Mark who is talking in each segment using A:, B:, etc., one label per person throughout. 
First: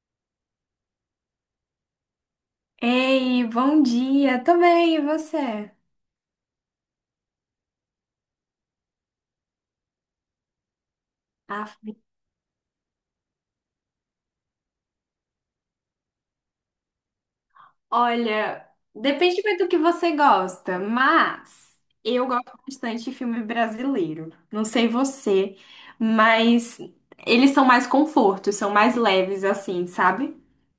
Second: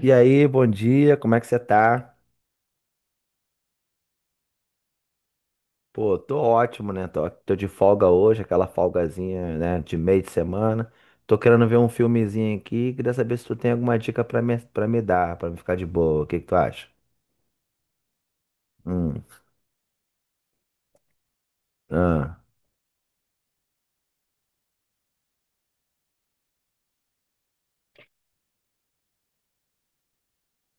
A: E aí, bom dia, como é que você tá?
B: Ei, bom dia, tô bem, e você?
A: Pô, tô ótimo, né? Tô de folga hoje, aquela folgazinha, né, de meio de semana. Tô querendo ver
B: Ah,
A: um filmezinho aqui, queria saber se tu tem alguma dica pra me dar, pra me ficar de boa. O que que tu acha?
B: olha,
A: Hum.
B: depende muito do que você gosta, mas eu
A: Ah,
B: gosto bastante de filme brasileiro. Não sei você, mas eles são mais confortos, são mais leves, assim, sabe?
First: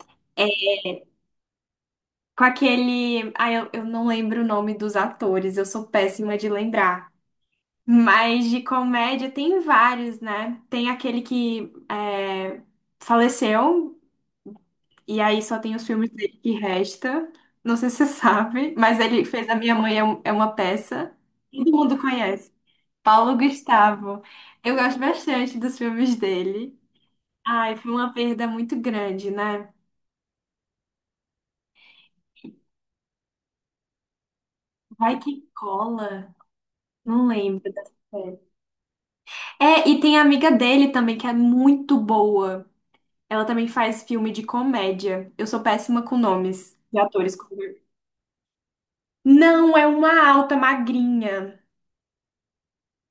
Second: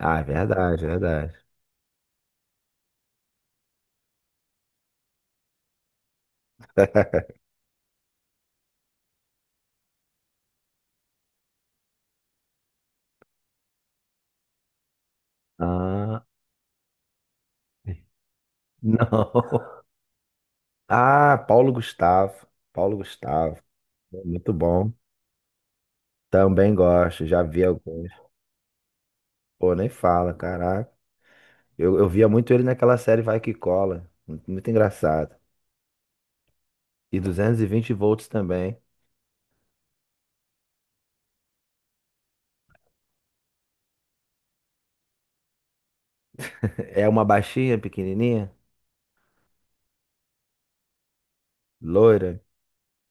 A: ah, é verdade, é verdade.
B: Com aquele. Ah, eu não lembro o nome dos atores, eu sou péssima de lembrar. Mas de comédia tem vários, né? Tem aquele que é, faleceu. E aí só tem os filmes
A: Ah,
B: dele que resta. Não sei se você sabe, mas ele
A: não.
B: fez A Minha Mãe é é uma peça.
A: Ah, Paulo
B: Todo mundo
A: Gustavo.
B: conhece.
A: Paulo
B: Paulo
A: Gustavo,
B: Gustavo.
A: muito
B: Eu
A: bom.
B: gosto bastante dos filmes
A: Também
B: dele.
A: gosto, já vi
B: Ai, foi
A: alguns.
B: uma perda muito grande, né?
A: Pô, nem fala, caraca. Eu via muito ele naquela série Vai Que Cola. Muito
B: Vai
A: engraçado.
B: que cola.
A: E
B: Não lembro.
A: 220 volts também.
B: É, e tem a amiga dele também, que é muito boa. Ela também faz filme de comédia. Eu sou péssima com nomes de
A: É uma
B: atores.
A: baixinha, pequenininha,
B: Não, é uma alta, magrinha.
A: loira.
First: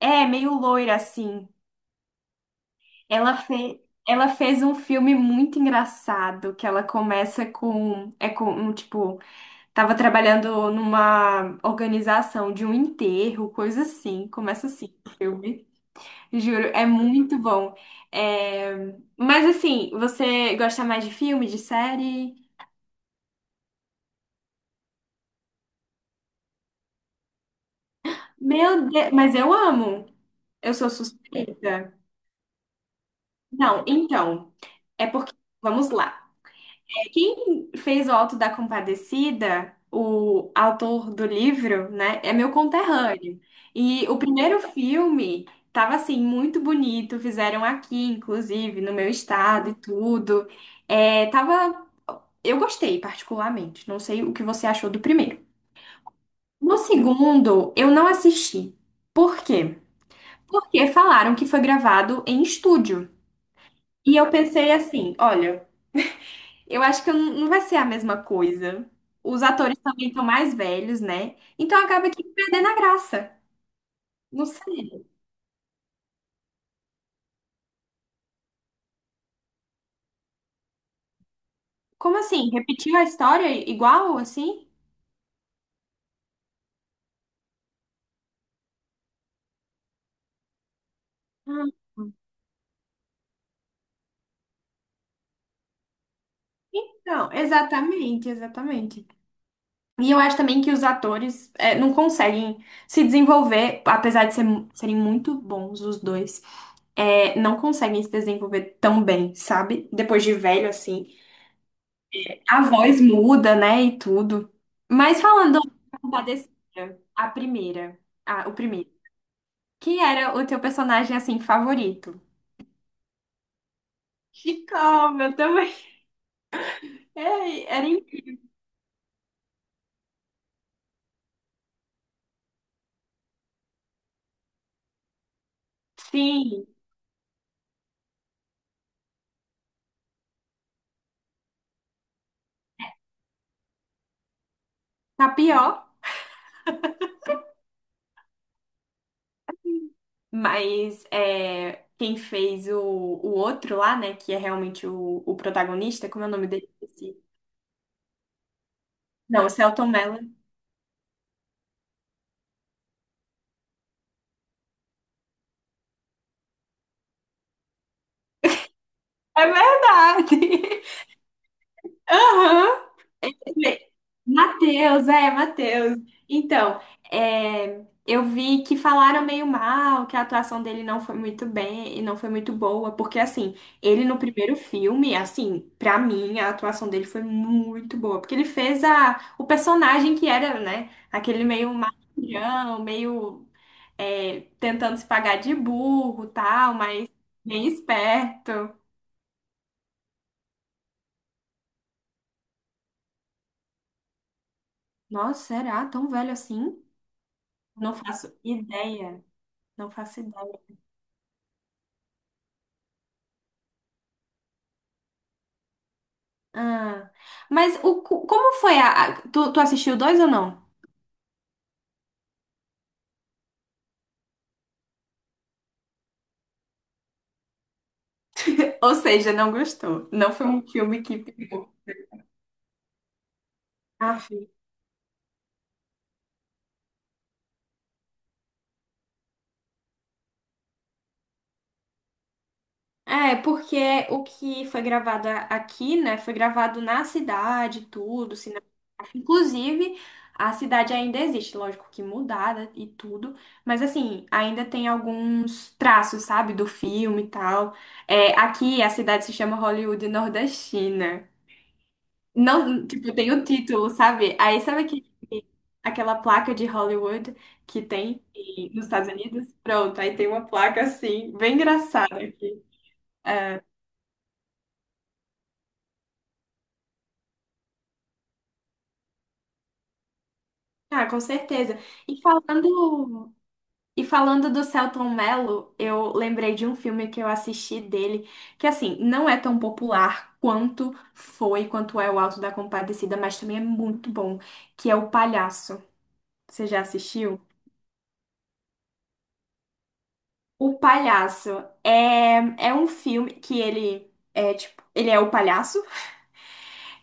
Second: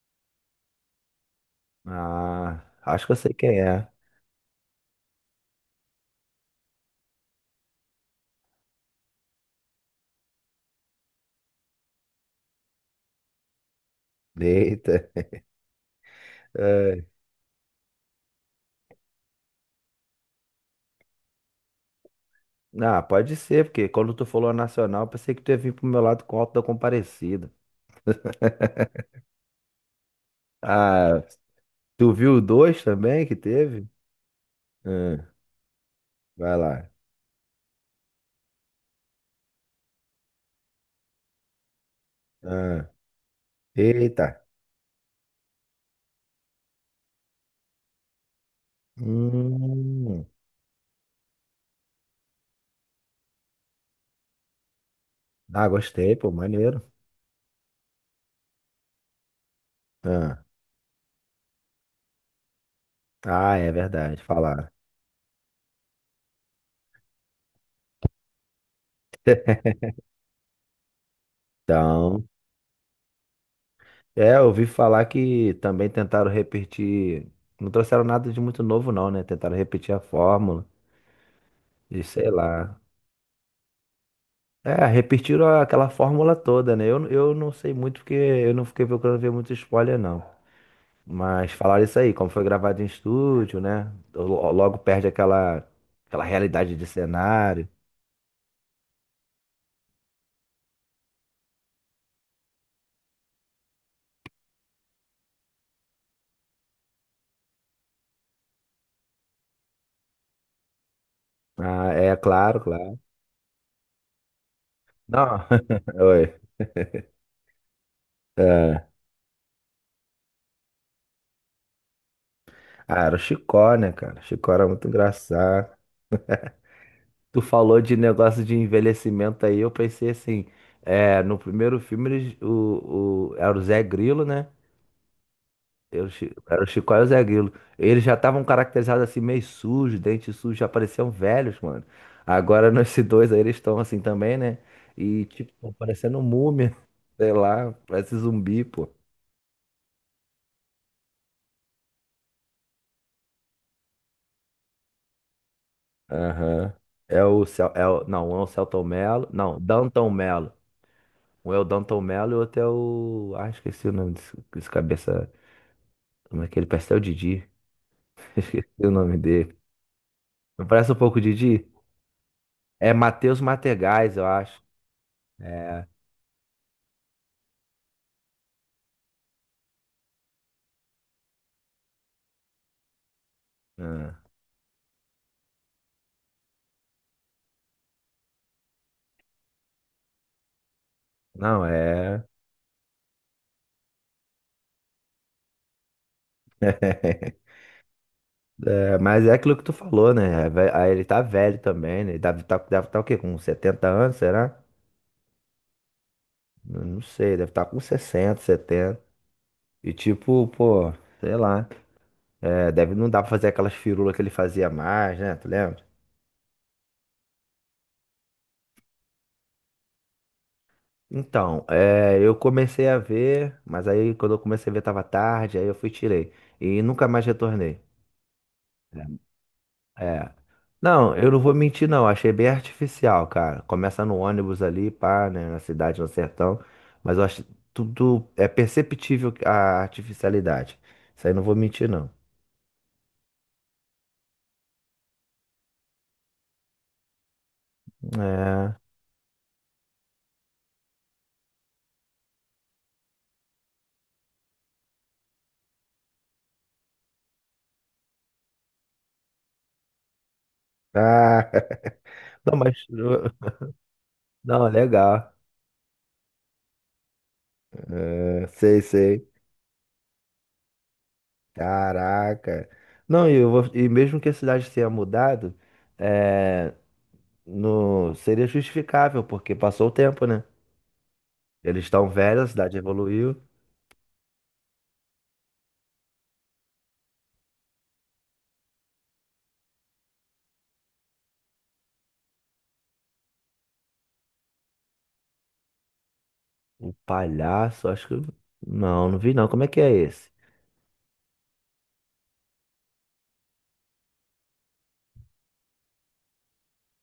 B: É, meio loira assim.
A: Ah, acho que eu sei
B: Ela
A: quem
B: fez,
A: é.
B: ela fez um filme muito engraçado, que ela começa com, é com, um, tipo, tava trabalhando numa organização de um enterro, coisa assim, começa assim
A: Eita.
B: o filme, juro, é
A: É.
B: muito bom. É, mas assim, você gosta mais de filme, de série?
A: Ah, pode ser, porque quando tu falou a Nacional, eu pensei que tu ia vir pro meu lado com o Alto da Comparecida.
B: Meu Deus, mas eu amo, eu sou
A: Ah,
B: suspeita.
A: tu viu o dois também que
B: Não,
A: teve?
B: então, é
A: Ah,
B: porque, vamos lá.
A: vai lá.
B: Quem fez o Alto da Compadecida, o autor do livro, né, é meu
A: Ah,
B: conterrâneo. E o
A: eita.
B: primeiro filme tava assim muito bonito, fizeram aqui, inclusive, no meu estado e
A: Hum.
B: tudo. É, tava, eu gostei particularmente. Não sei o que você achou do primeiro.
A: Ah, gostei, pô,
B: No
A: maneiro.
B: segundo, eu não assisti. Por quê?
A: Ah,
B: Porque falaram que foi gravado em estúdio.
A: ah, é
B: E
A: verdade,
B: eu
A: falar.
B: pensei assim, olha. Eu acho que eu não vai ser a mesma coisa. Os atores também estão mais velhos, né? Então acaba que
A: Então,
B: perdendo a graça.
A: é,
B: Não
A: eu ouvi falar
B: sei.
A: que também tentaram repetir. Não trouxeram nada de muito novo, não, né? Tentaram repetir a fórmula e
B: Como
A: sei
B: assim?
A: lá.
B: Repetiu a história igual assim?
A: É, repetiram aquela fórmula toda, né? Eu não sei muito porque eu não fiquei procurando ver muito spoiler, não. Mas
B: Ah.
A: falaram isso aí, como foi gravado em estúdio, né? Logo perde aquela realidade de
B: Então,
A: cenário.
B: exatamente, exatamente. E eu acho também que os atores é, não conseguem se desenvolver, apesar de serem muito bons os dois, é, não conseguem se desenvolver tão bem, sabe? Depois de velho, assim.
A: Ah, é, claro,
B: A
A: claro.
B: voz muda, né? E tudo. Mas
A: Não,
B: falando
A: oi.
B: Compadecida, a primeira, ah, o
A: É.
B: primeiro. Quem era o teu personagem, assim, favorito?
A: Ah, era o Chicó, né, cara? Chicó era muito
B: Chicó, meu
A: engraçado.
B: também.
A: Tu
B: É,
A: falou
B: era
A: de negócio de envelhecimento aí, eu pensei assim, é, no primeiro filme eles, era o Zé Grilo, né? Era o era o
B: Sim,
A: Chicó e o Zé Grilo. Eles já estavam caracterizados assim, meio sujos, dente sujo, já pareciam velhos, mano. Agora nesse dois aí eles estão assim também, né? E
B: tá
A: tipo, tão
B: pior,
A: parecendo múmia, sei lá, parece zumbi, pô.
B: mas é, quem fez o outro lá, né, que é realmente o protagonista, como é o nome dele?
A: Aham.
B: Esqueci.
A: É o, é o, não, um é o Celton Mello,
B: Não, o
A: não,
B: Selton
A: Danton
B: Mello.
A: Mello. Um é o Danton Mello e o outro é o. Ah, esqueci o nome desse cabeça. Como é que ele? Pastel Didi. Esqueci o nome
B: É
A: dele. Não
B: verdade.
A: parece um pouco Didi?
B: Aham.
A: É Matheus
B: Le-
A: Mategais, eu acho.
B: Matheus, é,
A: É.
B: Matheus. Então, é, eu vi que falaram meio mal, que a atuação dele não foi muito bem e não foi muito boa, porque assim, ele no
A: Ah,
B: primeiro filme, assim, pra mim, a atuação dele foi muito boa, porque ele fez a, o personagem que era, né, aquele
A: não,
B: meio
A: é.
B: malandrão, meio é, tentando se pagar de burro, tal, mas bem esperto.
A: É, mas é aquilo que tu falou, né? É. Aí ele tá velho também, né? Ele deve tá, deve tá o quê? Com 70 anos, será?
B: Nossa, será tão velho assim?
A: Eu não sei, deve estar com
B: Não faço
A: 60 70.
B: ideia. Não
A: E
B: faço.
A: tipo, pô, sei lá. É, deve não dá pra fazer aquelas firulas que ele fazia mais, né? Tu lembra?
B: Ah, mas o, como foi a... Tu, tu assistiu dois ou não?
A: Então, é, eu comecei a ver, mas aí quando eu comecei a ver tava tarde, aí eu fui e tirei. E nunca mais retornei.
B: Ou seja, não gostou.
A: É.
B: Não foi um filme
A: Não,
B: que
A: eu não vou
B: pegou.
A: mentir, não. Achei bem artificial, cara. Começa no
B: Ah, sim.
A: ônibus ali, pá, né? Na cidade, no sertão. Mas eu acho tudo. É perceptível a artificialidade. Isso aí não vou mentir, não.
B: É, porque o que foi gravado aqui, né, foi gravado na cidade, tudo, cinematográfico.
A: É.
B: Inclusive, a cidade ainda existe, lógico que mudada e tudo, mas assim, ainda tem alguns traços, sabe, do filme e tal. É, aqui a cidade se chama Hollywood Nordestina.
A: Ah, não, mas.
B: Não, tipo, tem o título, sabe? Aí
A: Não,
B: sabe aquele,
A: legal.
B: aquela placa de Hollywood que tem
A: É, sei,
B: nos Estados
A: sei.
B: Unidos? Pronto, aí tem uma placa assim, bem engraçada aqui.
A: Caraca. Não, e, e mesmo que a cidade tenha mudado, é, no, seria justificável, porque passou o tempo, né?
B: Ah, com certeza.
A: Eles estão
B: E
A: velhos, a cidade
B: falando,
A: evoluiu.
B: e falando do Selton Mello, eu lembrei de um filme que eu assisti dele, que assim, não é tão popular quanto foi, quanto é o Alto da Compadecida, mas também é muito bom, que é O Palhaço. Você já
A: O
B: assistiu?
A: palhaço, acho que. Não, não vi não. Como é que é esse?
B: O Palhaço é, é um filme que ele é tipo, ele é o palhaço.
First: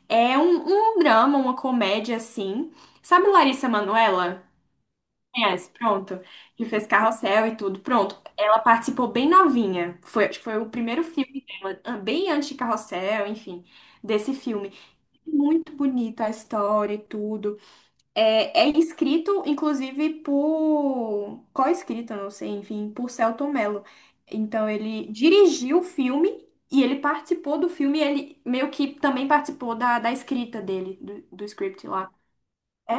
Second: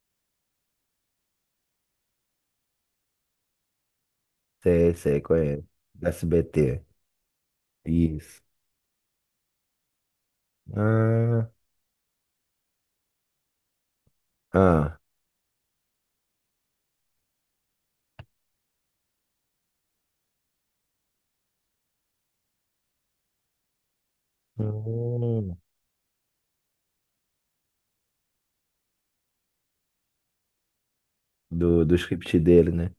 B: É um, um drama, uma comédia assim. Sabe Larissa Manoela?
A: Sei, sei, conheço.
B: Conhece,
A: Do
B: pronto. Que
A: SBT.
B: fez Carrossel e tudo. Pronto.
A: Isso.
B: Ela participou bem novinha. Foi, acho que foi o primeiro filme
A: Ah,
B: dela, ah, bem antes de Carrossel, enfim, desse filme.
A: ah.
B: Muito bonita a história e tudo. É, é escrito, inclusive, por... Co-escrito, não sei, enfim, por Selton Mello. Então, ele
A: Hum.
B: dirigiu o filme e ele participou do filme. E ele meio que também participou da, da escrita dele, do, do
A: Do,
B: script
A: do
B: lá.
A: script dele, né?
B: É,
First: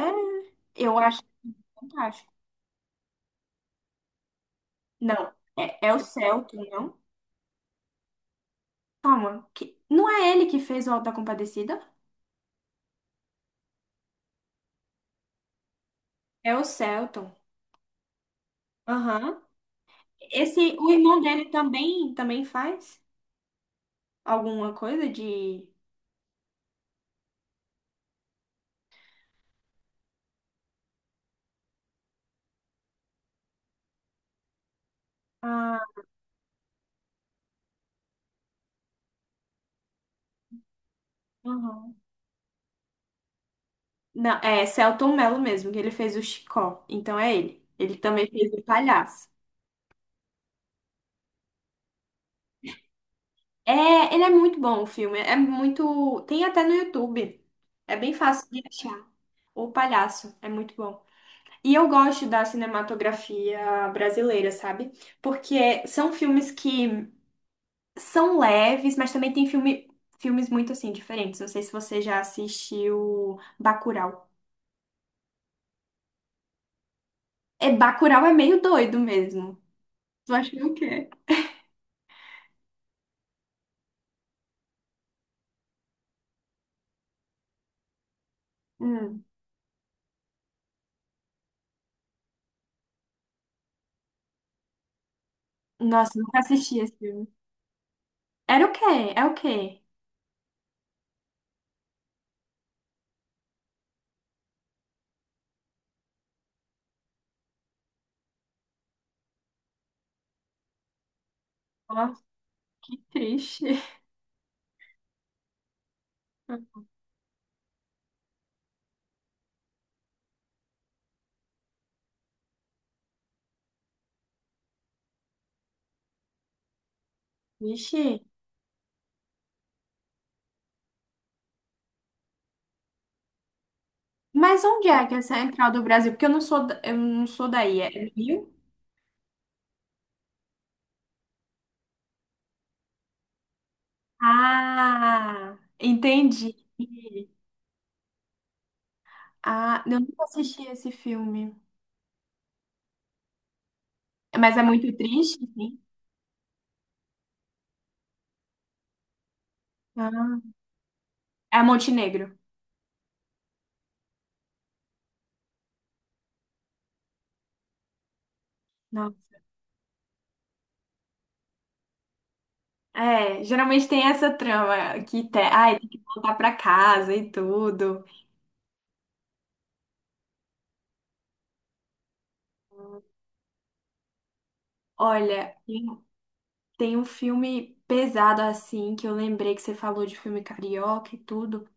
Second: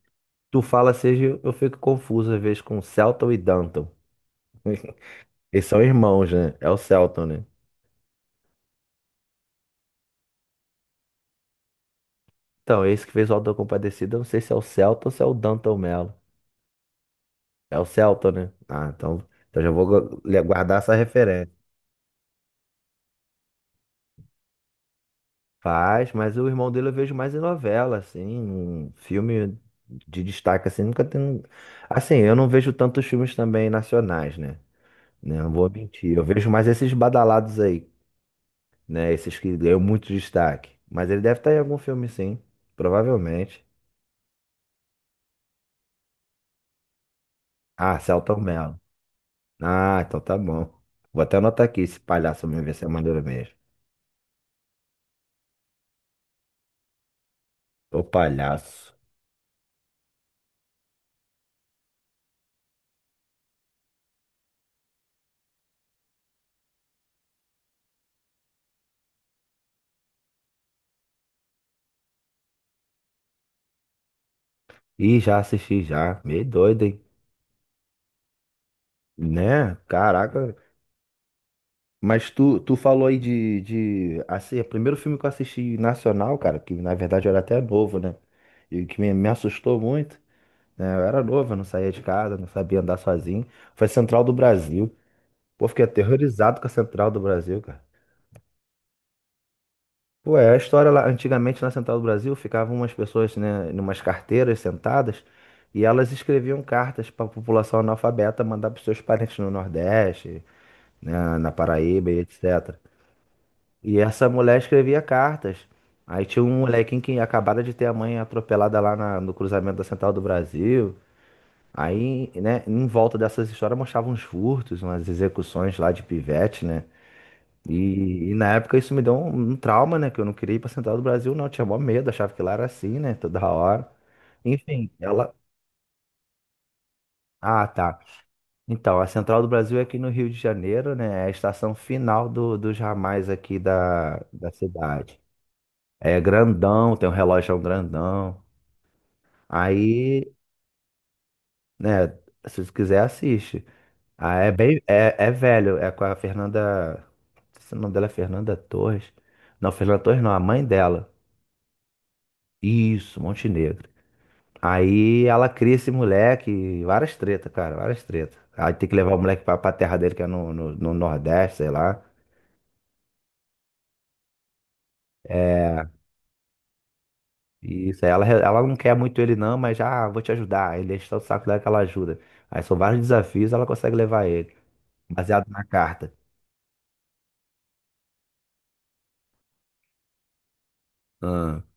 A: Tu fala
B: eu acho
A: seja, eu fico
B: fantástico.
A: confuso às vezes com Celton e Danton.
B: Não,
A: Eles
B: é,
A: são
B: é o
A: irmãos, né?
B: Selton,
A: É o
B: não?
A: Celton, né?
B: Calma, que... não é ele que fez o Auto da Compadecida?
A: Então, esse que fez o Auto da Compadecida, eu não sei se é o Celta ou se é o Danton Mello.
B: É o Selton.
A: É o Celta, né? Ah, então,
B: Aham.
A: então já vou
B: Esse,
A: guardar
B: o
A: essa
B: irmão dele
A: referência.
B: também, também faz alguma coisa de...
A: Faz, mas o irmão dele eu vejo mais em novela, assim, em filme de destaque, assim, nunca tem. Um. Assim, eu não vejo tantos filmes também nacionais, né? Né, não vou
B: Ah,
A: mentir. Eu vejo mais esses badalados aí, né? Esses que ganham muito destaque. Mas ele deve estar em algum
B: aham.
A: filme, sim, provavelmente.
B: Não, é Selton Mello mesmo, que ele fez o Chicó. Então é ele. Ele
A: Ah,
B: também
A: Celton
B: fez o
A: Mello.
B: Palhaço.
A: Ah, então tá bom. Vou até anotar aqui esse palhaço mesmo, ver se é maneiro mesmo.
B: É, ele é muito bom o filme. É muito. Tem até no YouTube. É
A: Ô
B: bem fácil de
A: palhaço.
B: achar. O Palhaço é muito bom. E eu gosto da cinematografia brasileira, sabe? Porque são filmes que são leves, mas também tem filme, filmes muito assim diferentes. Não sei se você já assistiu Bacurau.
A: Ih, já assisti já. Meio doido, hein?
B: É, Bacurau é meio doido mesmo.
A: Né?
B: Tu acha
A: Caraca.
B: que é o quê?
A: Mas tu falou aí de. Assim, o primeiro filme que eu assisti nacional, cara, que na verdade eu era até novo, né? E que me,
B: Hum.
A: me assustou muito, né? Eu era novo, eu não saía de casa, não sabia andar sozinho. Foi Central do Brasil. Pô, fiquei
B: Nossa, nunca
A: aterrorizado com a
B: assisti esse
A: Central do
B: filme.
A: Brasil, cara.
B: Era o quê? É o quê?
A: Pô, é a história lá, antigamente na Central do Brasil ficavam umas pessoas, né, numas carteiras sentadas e elas escreviam cartas para a população analfabeta mandar para seus parentes no Nordeste, né, na Paraíba e
B: Nossa,
A: etc.
B: que triste.
A: E essa mulher escrevia cartas. Aí tinha um molequinho que acabara de ter a mãe atropelada lá no cruzamento da Central do Brasil. Aí, né, em volta dessas histórias mostravam uns furtos, umas execuções lá de pivete, né?
B: Vixe.
A: E na época isso me deu um trauma, né? Que eu não queria ir pra Central do Brasil, não. Eu tinha mó medo, achava que lá era assim, né? Toda hora.
B: Mas onde
A: Enfim,
B: é que é a
A: ela.
B: central do Brasil? Porque eu não sou, eu não sou
A: Ah,
B: daí. É
A: tá.
B: do Rio?
A: Então, a Central do Brasil é aqui no Rio de Janeiro, né? É a estação final dos ramais aqui da cidade.
B: Ah,
A: É
B: entendi.
A: grandão, tem um relógio grandão.
B: Ah, eu nunca
A: Aí,
B: assisti esse filme.
A: né? Se você quiser, assiste. Ah, é
B: Mas é
A: bem.
B: muito
A: É
B: triste,
A: velho,
B: sim.
A: é com a Fernanda. Não sei se o nome dela é Fernanda Torres. Não, Fernanda Torres não,
B: Ah,
A: a mãe dela.
B: é Montenegro.
A: Isso, Montenegro. Aí ela, cria esse moleque, várias tretas, cara, várias tretas. Aí tem que levar
B: Não.
A: o moleque pra terra dele, que é no Nordeste, sei lá.
B: É, geralmente tem essa trama que te, ai,
A: É,
B: tem que voltar pra casa e tudo.
A: isso. Aí ela não quer muito ele, não, mas já "Ah, vou te ajudar." Aí ele enche o saco dela que ela ajuda. Aí são vários desafios, ela consegue levar ele, baseado
B: Olha,
A: na carta.
B: tem um filme pesado assim, que eu lembrei que você falou de filme carioca e
A: Ah,
B: tudo,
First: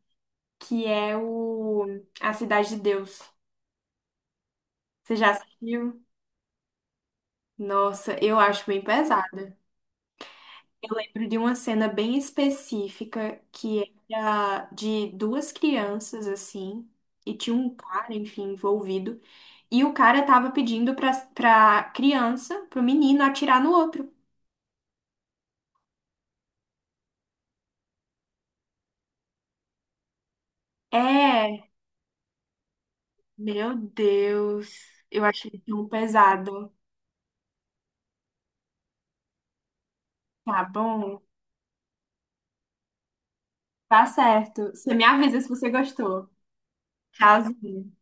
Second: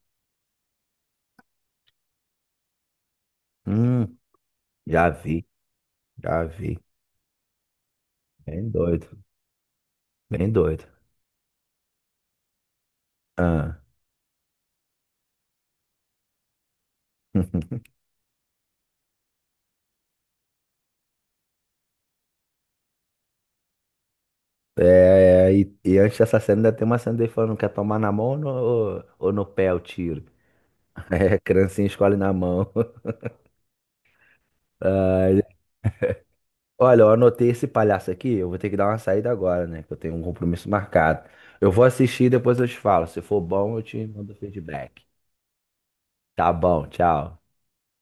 B: que é o A Cidade de Deus.
A: hum, já
B: Você já
A: vi,
B: assistiu?
A: já vi.
B: Nossa, eu acho
A: Bem
B: bem
A: doido,
B: pesada.
A: bem doido.
B: Eu lembro de uma cena bem específica
A: Ah.
B: que era de duas crianças assim, e tinha um cara, enfim, envolvido, e o cara tava pedindo pra criança, pro menino atirar no outro.
A: É, e antes dessa cena ainda tem uma cena dele falando, quer tomar na mão ou no pé o tiro? É,
B: É,
A: criancinha escolhe na mão.
B: meu Deus, eu
A: Ai,
B: achei tão pesado.
A: olha, eu anotei esse palhaço aqui. Eu vou ter que dar uma saída agora, né? Que eu tenho um
B: Tá
A: compromisso
B: bom.
A: marcado. Eu vou assistir e depois eu te falo. Se for bom, eu te
B: Tá
A: mando
B: certo. Você
A: feedback.
B: me avisa se você gostou.
A: Tá bom, tchau.
B: Tchauzinho.